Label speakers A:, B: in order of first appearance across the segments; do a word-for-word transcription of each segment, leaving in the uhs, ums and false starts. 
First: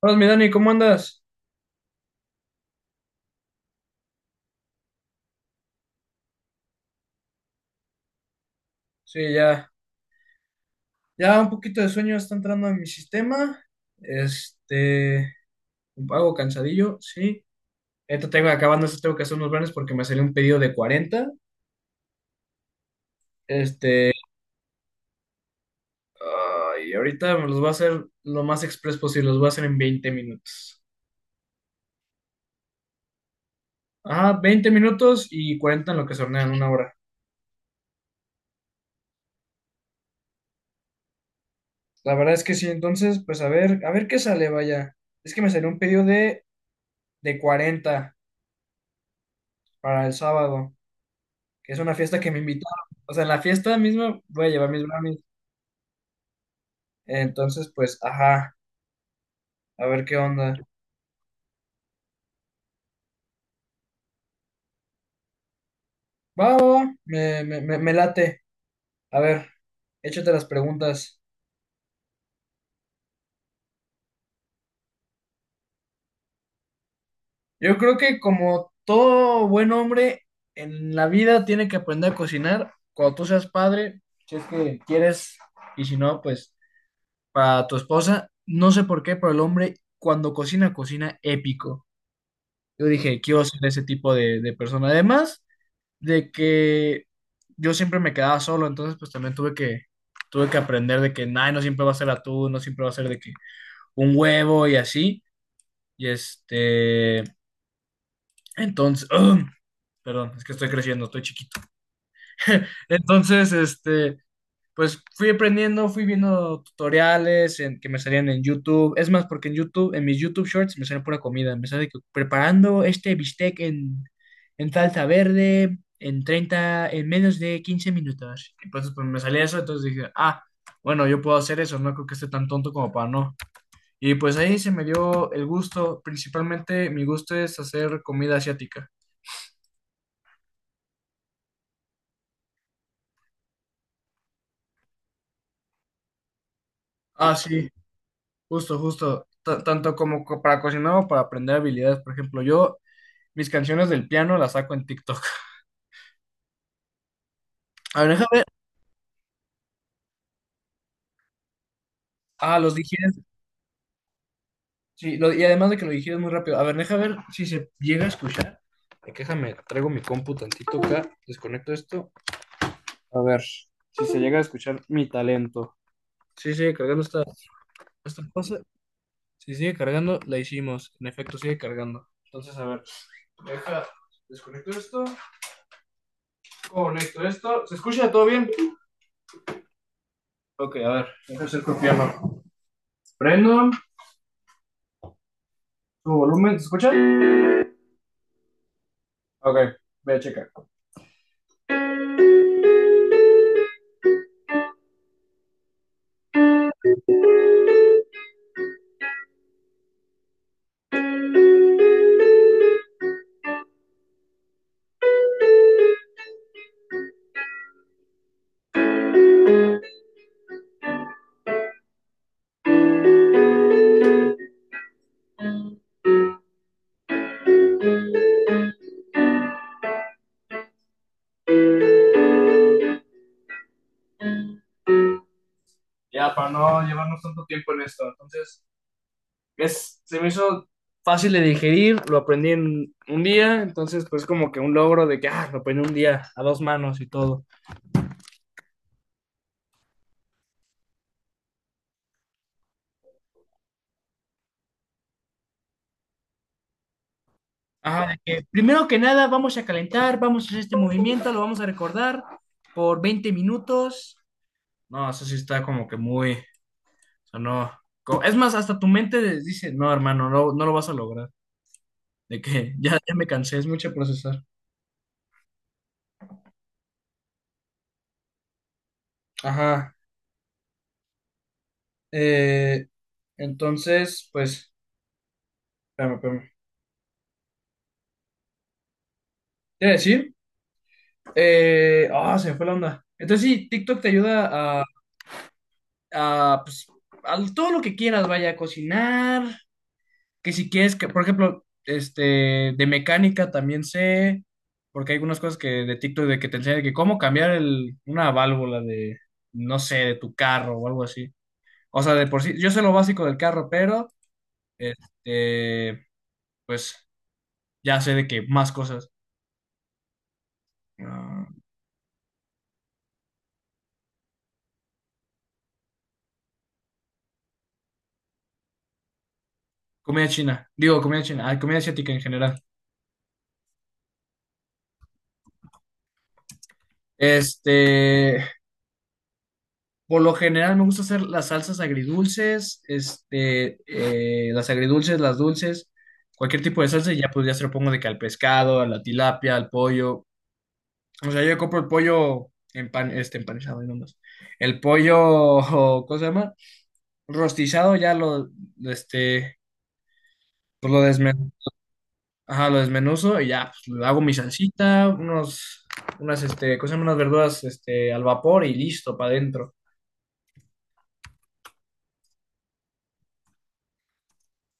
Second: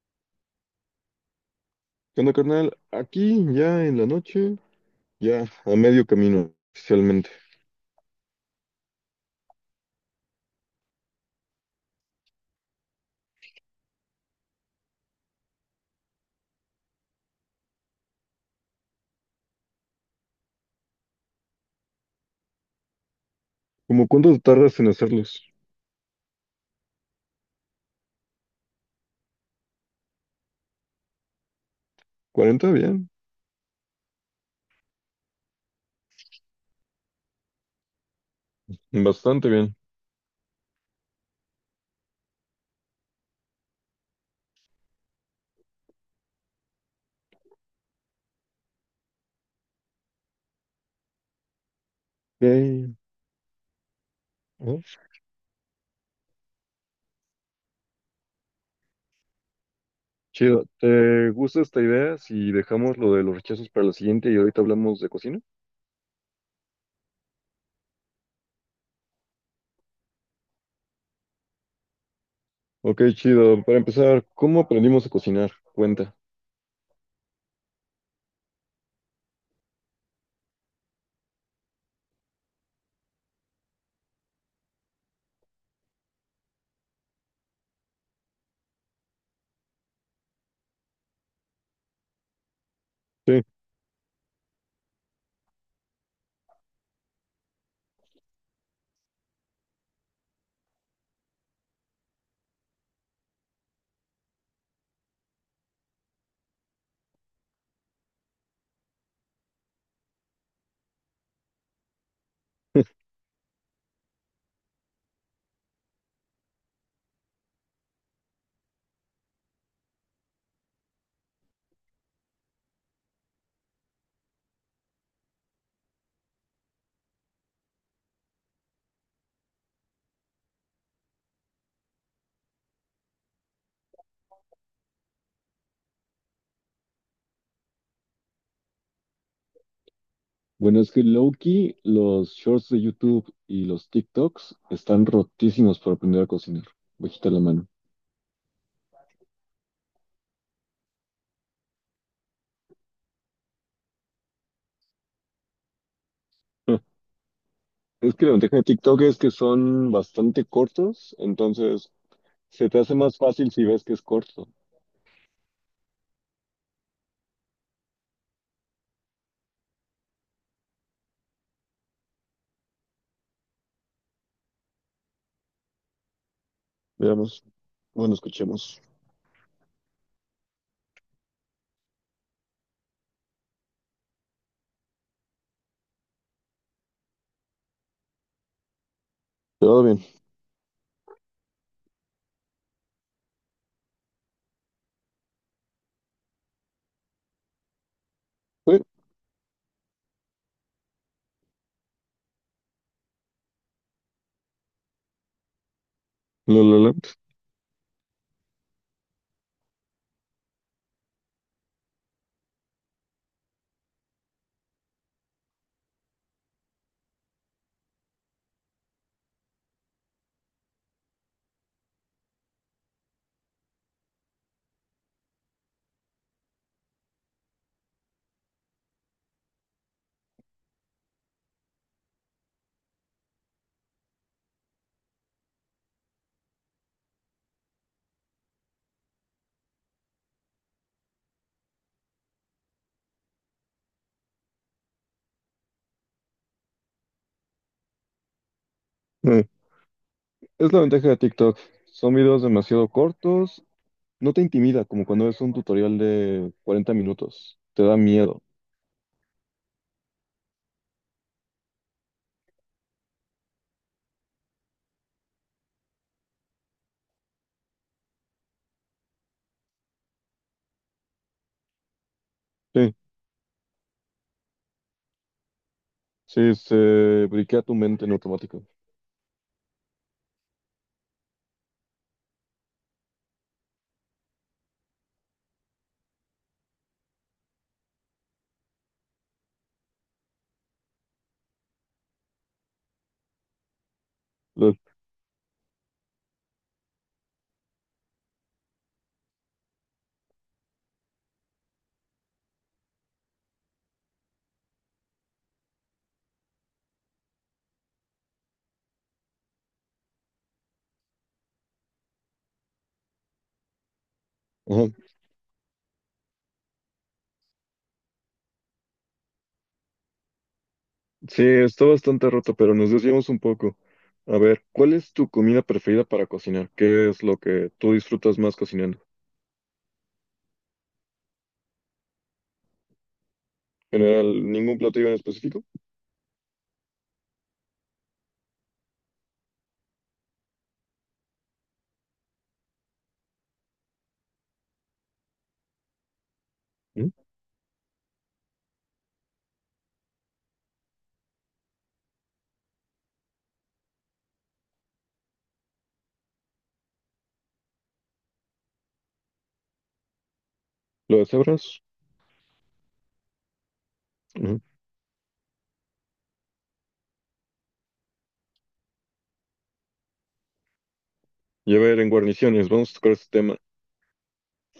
A: Hola, mi Dani, ¿cómo andas?
B: ¿Qué onda, carnal? Aquí, ya en la noche, ya a medio camino, oficialmente.
A: Sí, ya, ya un poquito de sueño está entrando en mi sistema. Este, un pago cansadillo, sí. Ahorita tengo, acabando esto, tengo que hacer unos planes porque me salió un pedido de cuarenta.
B: ¿Cómo
A: Este,
B: cuánto tardas en hacerlos?
A: y ahorita me los voy a hacer lo más express posible, los voy a hacer en veinte minutos.
B: ¿cuarenta? Bien.
A: Ah, veinte minutos y cuarenta en lo que se hornean, una hora.
B: Bastante bien.
A: La verdad es que sí, entonces, pues a ver, a ver qué sale, vaya. Es que me salió un pedido de, de cuarenta para el sábado, que es una fiesta que me invitaron.
B: Ok,
A: O sea, en la fiesta misma voy a llevar mis
B: ajá.
A: brownies. Entonces, pues, ajá, a ver qué onda.
B: Chido. ¿Te gusta esta idea si dejamos lo de los rechazos para la siguiente y ahorita hablamos de cocina?
A: Va, va, va, me, me, me, me late. A ver, échate las preguntas.
B: Ok, chido. Para empezar, ¿cómo aprendimos a cocinar? Cuenta.
A: Yo creo que como todo buen hombre en la vida tiene que aprender a cocinar cuando tú seas padre, si es que quieres, y si no, pues para tu esposa. No sé por qué, pero el hombre cuando cocina, cocina épico. Yo dije,
B: Sí.
A: quiero ser ese tipo de, de persona. Además, de que yo siempre me quedaba solo, entonces pues también tuve que, tuve que aprender de que, nada, no siempre va a ser atún, no siempre va a ser de que un huevo y así, y este, entonces, perdón, es que estoy creciendo, estoy chiquito. Entonces, este, pues fui aprendiendo, fui viendo tutoriales en, que me salían en YouTube. Es más, porque en YouTube, en mis YouTube Shorts me sale pura comida. Me sale que preparando este bistec en, en salsa verde en treinta en menos de quince minutos. Y pues, pues me salía eso, entonces dije, ah, bueno, yo puedo hacer eso, no creo que esté tan tonto como para no. Y pues ahí se me dio el gusto, principalmente mi gusto es hacer comida asiática.
B: Bueno, es que Loki, los shorts de YouTube y los TikToks están rotísimos para aprender a cocinar. Bajita
A: Ah,
B: la
A: sí,
B: mano.
A: justo, justo. T- tanto como co- para cocinar o para aprender habilidades. Por ejemplo, yo mis canciones del piano las saco en TikTok. A ver,
B: Es
A: deja
B: que la
A: ver.
B: ventaja de TikTok es que son bastante cortos, entonces
A: Ah,
B: se
A: los
B: te hace más
A: digieres.
B: fácil si ves que es corto.
A: Sí, lo- y además de que lo digieres muy rápido. A ver, deja ver si se llega a escuchar. Eh, que Déjame, traigo mi compu tantito acá, desconecto esto. A ver, si se llega a escuchar mi talento. Sí, sigue cargando esta,
B: Veamos. Bueno,
A: esta cosa.
B: escuchemos.
A: Si sigue cargando, la hicimos. En efecto, sigue cargando. Entonces, a ver, deja, desconecto esto, conecto esto. ¿Se escucha todo bien?
B: Todo bien.
A: Ok, a ver, deja hacer piano. Prendo, su volumen, ¿se escucha?
B: Uy,
A: Ok, voy a checar
B: lo, lo, lo.
A: ya para no llevarnos tanto tiempo en esto. Entonces, es, se me hizo fácil de digerir, lo aprendí en un día, entonces pues como que un logro de que, ah, lo aprendí un día a dos manos y todo.
B: Eh, Es la ventaja de TikTok. Son videos demasiado cortos. No te intimida como cuando ves un tutorial de cuarenta minutos. Te da
A: Ajá, de
B: miedo.
A: que primero que nada vamos a calentar, vamos a hacer este movimiento, lo vamos a recordar por veinte minutos. No, eso sí está como que muy, o sea, no. co- Es más, hasta tu mente de- dice, no, hermano, no, no lo vas a lograr. De que
B: Sí,
A: ya, ya me cansé, es mucho procesar.
B: sí, se briquea tu mente en automático.
A: Ajá. eh, entonces, pues espérame, espérame. Te iba a decir, eh, ah, se me fue la onda. Entonces sí, TikTok te
B: Lol.
A: ayuda a, a, pues, a todo lo que quieras, vaya a cocinar, que si quieres, que, por ejemplo, este, de mecánica también sé, porque hay algunas cosas que de TikTok de que te enseñan de que cómo cambiar el, una válvula de, no sé, de tu carro o algo así. O sea, de por sí, yo sé lo básico del carro, pero, este, pues, ya sé de que más cosas.
B: Sí,
A: Ah,
B: está bastante roto, pero nos desviamos un poco. A ver, ¿cuál es tu comida preferida para cocinar? ¿Qué es lo que tú disfrutas más cocinando?
A: comida china, digo, comida china, ah, comida asiática en general.
B: En general, ningún platillo en específico.
A: Este, por lo general me gusta hacer las salsas agridulces, este, eh, las agridulces, las dulces, cualquier tipo de
B: ¿Mm?
A: salsa y ya pues ya se lo pongo de que al pescado, a la tilapia, al pollo. O sea, yo compro el pollo empan, este, empanizado y nomás. El pollo, o, ¿cómo se llama? Rostizado, ya lo, este, pues lo
B: ¿Lo de
A: desmen,
B: cebras?
A: ajá, lo desmenuzo y ya pues, le hago mi
B: Ujú.
A: salsita, unos, unas, este, ¿cómo se llama? Unas verduras, este, al vapor y listo, para adentro.
B: Y a ver, en guarniciones, vamos a tocar este tema.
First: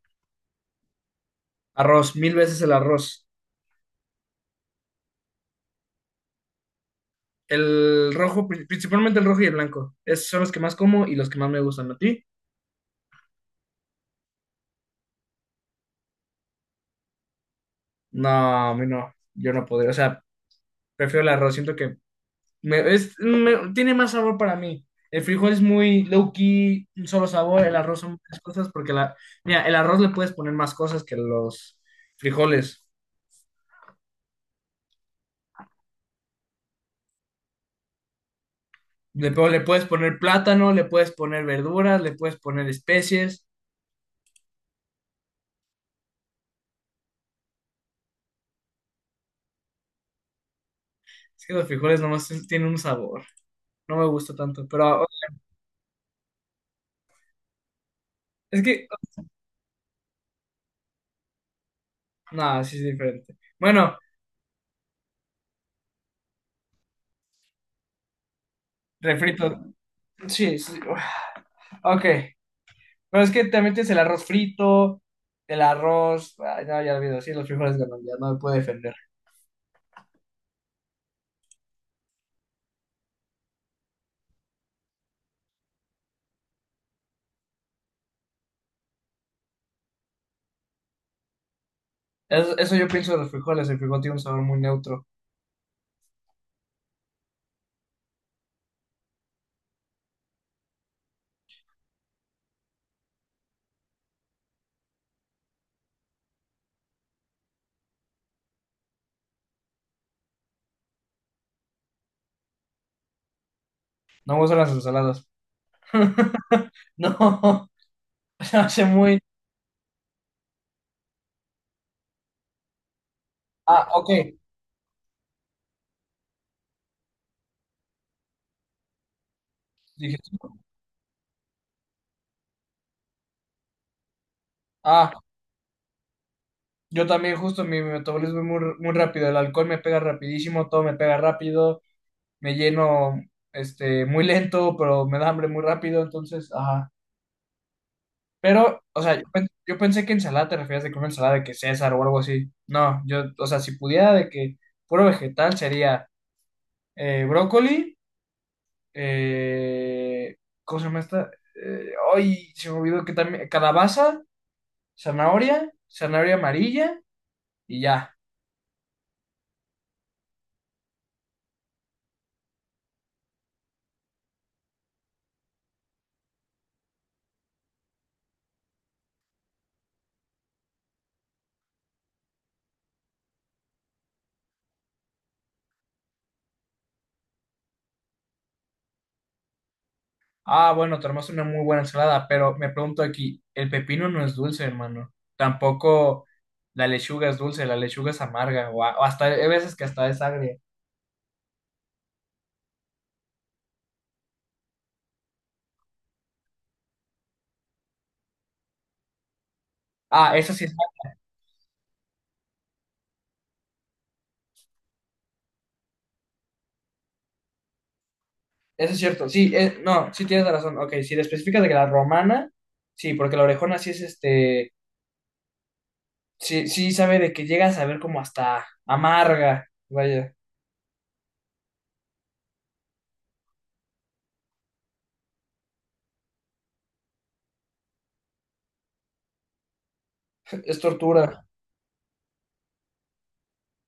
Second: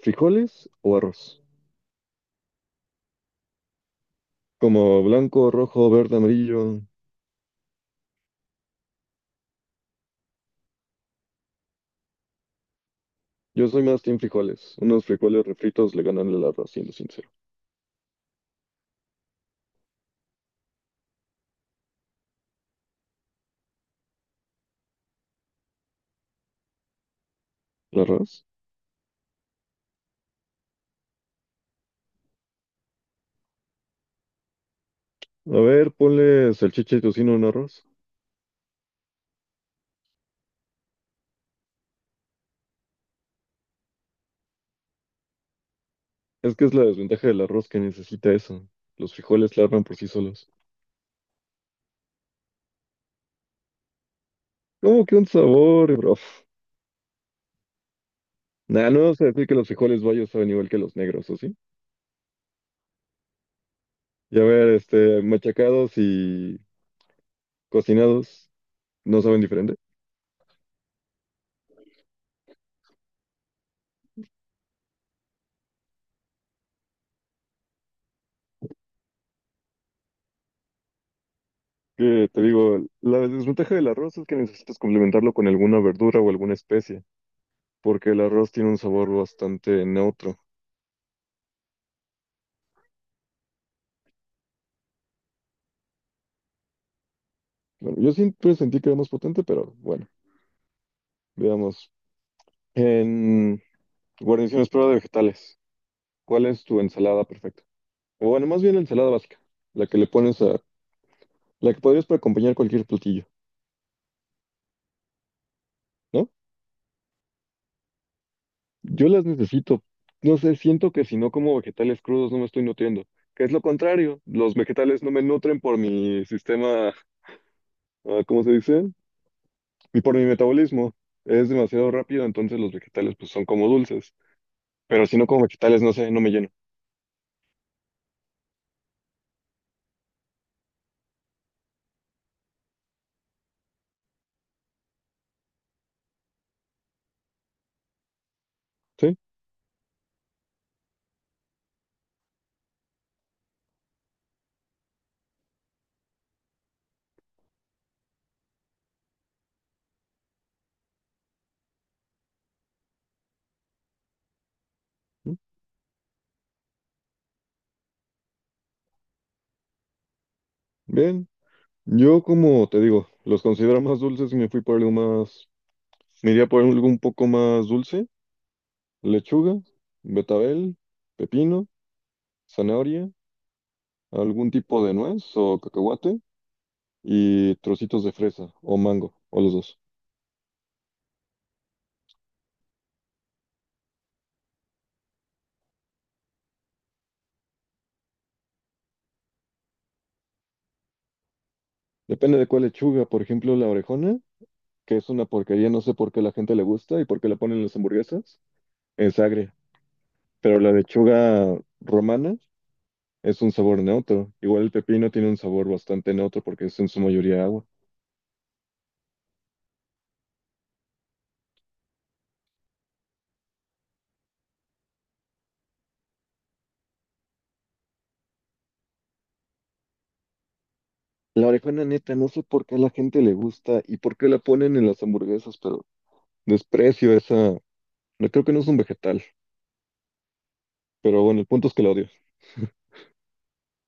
B: ¿Frijoles o arroz?
A: Arroz, mil veces el arroz.
B: Como blanco, rojo, verde, amarillo.
A: El rojo, pri- principalmente el rojo y el blanco. Esos son los que más como y los que más me gustan. ¿A ti?
B: Yo soy más team frijoles. Unos frijoles refritos le ganan el arroz, siendo sincero.
A: No, a mí no. Yo no podría. O sea, prefiero el arroz. Siento que me- es- me- tiene más sabor para mí. El frijol es muy low key, un solo sabor. El arroz
B: ¿El
A: son muchas
B: arroz?
A: cosas porque la, mira, el arroz le puedes poner más cosas que los frijoles.
B: A ver, ponle salchicha y tocino en arroz.
A: Le, po- le puedes poner plátano, le puedes poner verduras, le puedes poner especies.
B: Es que es la desventaja del arroz que necesita eso. Los frijoles larvan por sí solos.
A: Es que los frijoles nomás tienen un sabor. No me gusta tanto. Pero
B: ¿Cómo que un sabor, bro?
A: es que
B: Nah, no vamos a decir que los frijoles bayos saben igual que los negros, ¿o sí?
A: no, sí es diferente. Bueno,
B: Y a ver, este, machacados y cocinados no saben
A: refrito.
B: diferente.
A: Sí, sí. Uf, ok. Pero es que también tienes el arroz frito, el arroz. Ay, no, ya olvido. Sí, los frijoles ganan, ya no me puedo defender.
B: Que te digo, la desventaja del arroz es que necesitas complementarlo con alguna verdura o alguna especie, porque el arroz tiene un sabor bastante neutro.
A: Eso, eso yo pienso de los frijoles. El frijol tiene un sabor muy neutro.
B: Bueno, yo siempre sentí que era más potente, pero bueno, veamos. En guarniciones prueba de vegetales, ¿cuál es tu ensalada perfecta? O bueno, más bien la ensalada básica, la que le pones a, la que podrías para acompañar cualquier platillo.
A: No me gustan las ensaladas.
B: ¿No?
A: No, se hace
B: Yo
A: muy.
B: las necesito. No sé, siento que si no como vegetales crudos no me estoy nutriendo, que es lo
A: Ah, ok.
B: contrario. Los vegetales no me nutren por mi sistema, ah, ¿cómo se dice? Y por
A: Dije,
B: mi metabolismo. Es demasiado rápido, entonces los vegetales pues son como dulces. Pero
A: ah,
B: si no como vegetales, no sé, no me lleno.
A: yo también, justo mi metabolismo es muy, muy rápido. El alcohol me pega rapidísimo, todo me pega rápido. Me lleno este, muy lento, pero me da hambre muy rápido. Entonces, ajá. Pero, o sea,
B: ¿Sí?
A: yo, pen- yo pensé que ensalada te referías de que una ensalada de que César o algo así. No, yo, o sea, si pudiera de que puro vegetal sería eh, brócoli, eh, ¿cómo se llama esta? Eh, ay, se me olvidó que también, calabaza,
B: ¿Mm?
A: zanahoria, zanahoria amarilla y ya.
B: Bien. Yo como te digo, los considero más dulces y me fui por algo más, me iría por algo un poco más dulce. Lechuga, betabel, pepino, zanahoria, algún tipo de nuez o cacahuate. Y trocitos de fresa o mango, o los dos.
A: Ah, bueno, te armaste una muy buena ensalada, pero me pregunto aquí, el pepino no es dulce, hermano. Tampoco la lechuga es dulce, la lechuga es amarga, o, a- o hasta, hay veces que hasta es agria.
B: Depende de cuál lechuga, por ejemplo, la orejona, que es una porquería, no sé por qué a la gente le gusta y por qué la ponen en las hamburguesas, es agria,
A: Ah, eso
B: pero
A: sí.
B: la lechuga romana es un sabor neutro. Igual el pepino tiene un sabor bastante neutro porque es en su mayoría agua.
A: Eso es cierto, sí, eh, no, sí tienes razón. Ok, si le especificas de que la romana, sí, porque la orejona sí es este, sí, sí sabe de que llega a saber como hasta amarga, vaya,
B: La orejona neta, no sé por qué a la gente le gusta y por qué la ponen en las hamburguesas, pero desprecio esa, no creo que no es un vegetal,
A: es
B: pero bueno,
A: tortura.
B: el punto es que la odio.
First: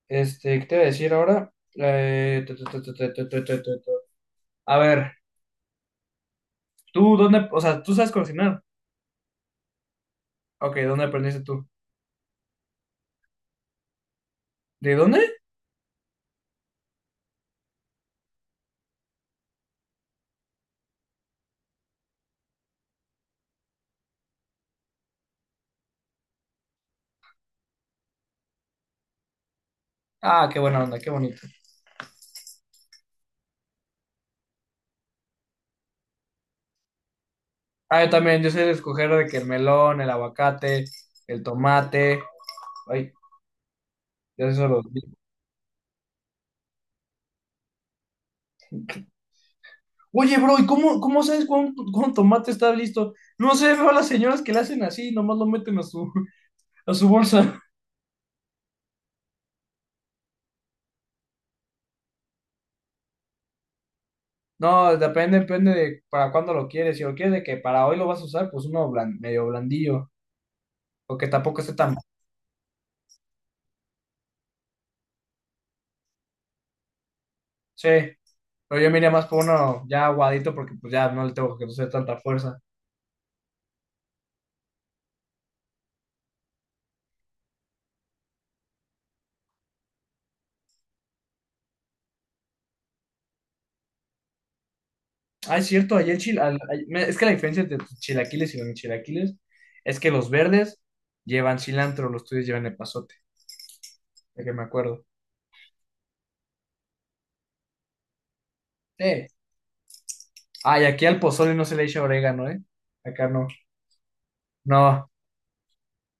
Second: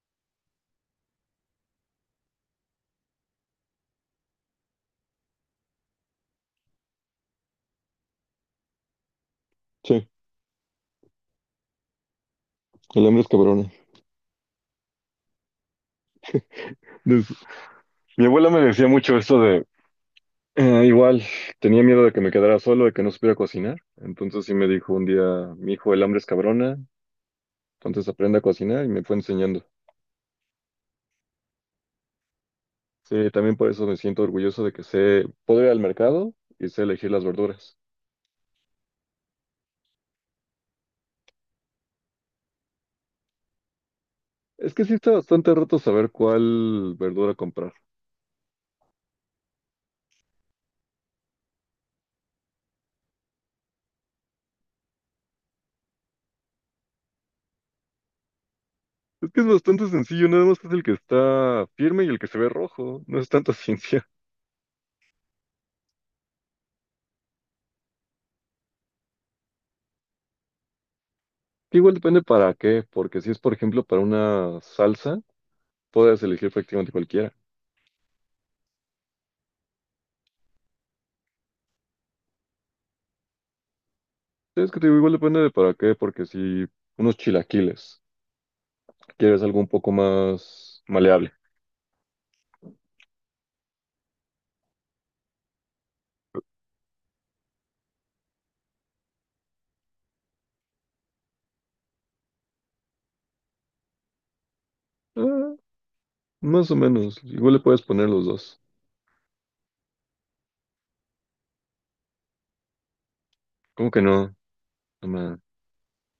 A: Este, ¿qué te voy a decir ahora? Eh, tu, tu, tu, tu, tu, tu, tu, tu, tu, tu. A ver, tú, ¿dónde, o sea, tú sabes cocinar?
B: Sí,
A: Ok, ¿dónde aprendiste tú?
B: el hambre es cabrona.
A: ¿De dónde?
B: Des- Mi abuela me decía mucho esto Eh, igual, tenía miedo de que me quedara solo, de que no supiera cocinar. Entonces sí me dijo un día, mi hijo, el hambre es cabrona, entonces aprende a cocinar y me fue enseñando.
A: Ah, qué buena onda, qué bonito.
B: Sí, también por eso me siento orgulloso de que sé, poder ir al mercado y sé elegir las verduras.
A: Ah, yo también, yo sé escoger de que el melón, el aguacate, el tomate, ay, ya sé
B: Es
A: solo.
B: que sí está bastante roto saber cuál verdura comprar.
A: Oye, bro, ¿y cómo, cómo sabes cuándo, cuándo tomate está listo? No sé, veo a las señoras que le hacen así, nomás lo meten a su, a su bolsa.
B: Es que es bastante sencillo, nada más es el que está firme y el que se ve rojo, no es tanta ciencia.
A: No, depende, depende de para cuándo lo quieres. Si lo quieres de que para hoy lo vas a usar, pues uno blan- medio blandillo, o que tampoco esté
B: Que igual
A: tan.
B: depende para qué, porque si es por ejemplo para una salsa, puedes elegir prácticamente cualquiera.
A: Sí, pero yo me iría más por uno ya aguadito porque pues ya no le tengo que hacer tanta fuerza.
B: Es que te digo, igual depende de para qué, porque si unos chilaquiles, quieres algo un poco más maleable.
A: Ah, es cierto, ayer chil... al- ay- me- es que la diferencia entre tus chilaquiles y los chilaquiles es que los verdes llevan cilantro, los tuyos llevan epazote, de que me acuerdo.
B: Ah, más o menos, igual le puedes poner los dos.
A: Sí. Ay, aquí al pozole no se le echa orégano, ¿eh? Acá no.
B: ¿Cómo que no? No
A: No,
B: ma-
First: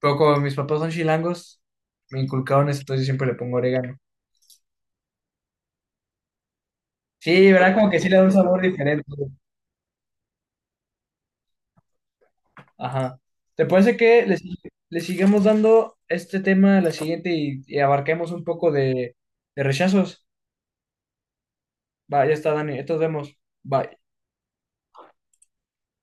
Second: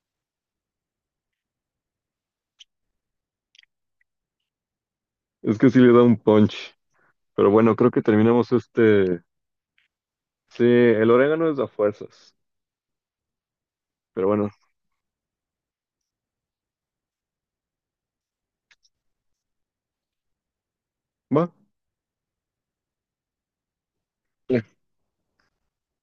A: pero como mis papás son chilangos, me inculcaron eso, entonces yo siempre le pongo orégano.
B: Es que sí le da un punch. Pero
A: Sí, ¿verdad?
B: bueno,
A: Como
B: creo
A: que
B: que
A: sí le da un
B: terminamos
A: sabor diferente.
B: este... Sí, el orégano es a fuerzas.
A: Ajá. ¿Te parece que
B: Pero
A: le,
B: bueno,
A: sig- le sigamos dando este tema a la siguiente y, y abarquemos un poco de, de rechazos?
B: va.
A: Va, ya está, Dani. Entonces vemos. Bye.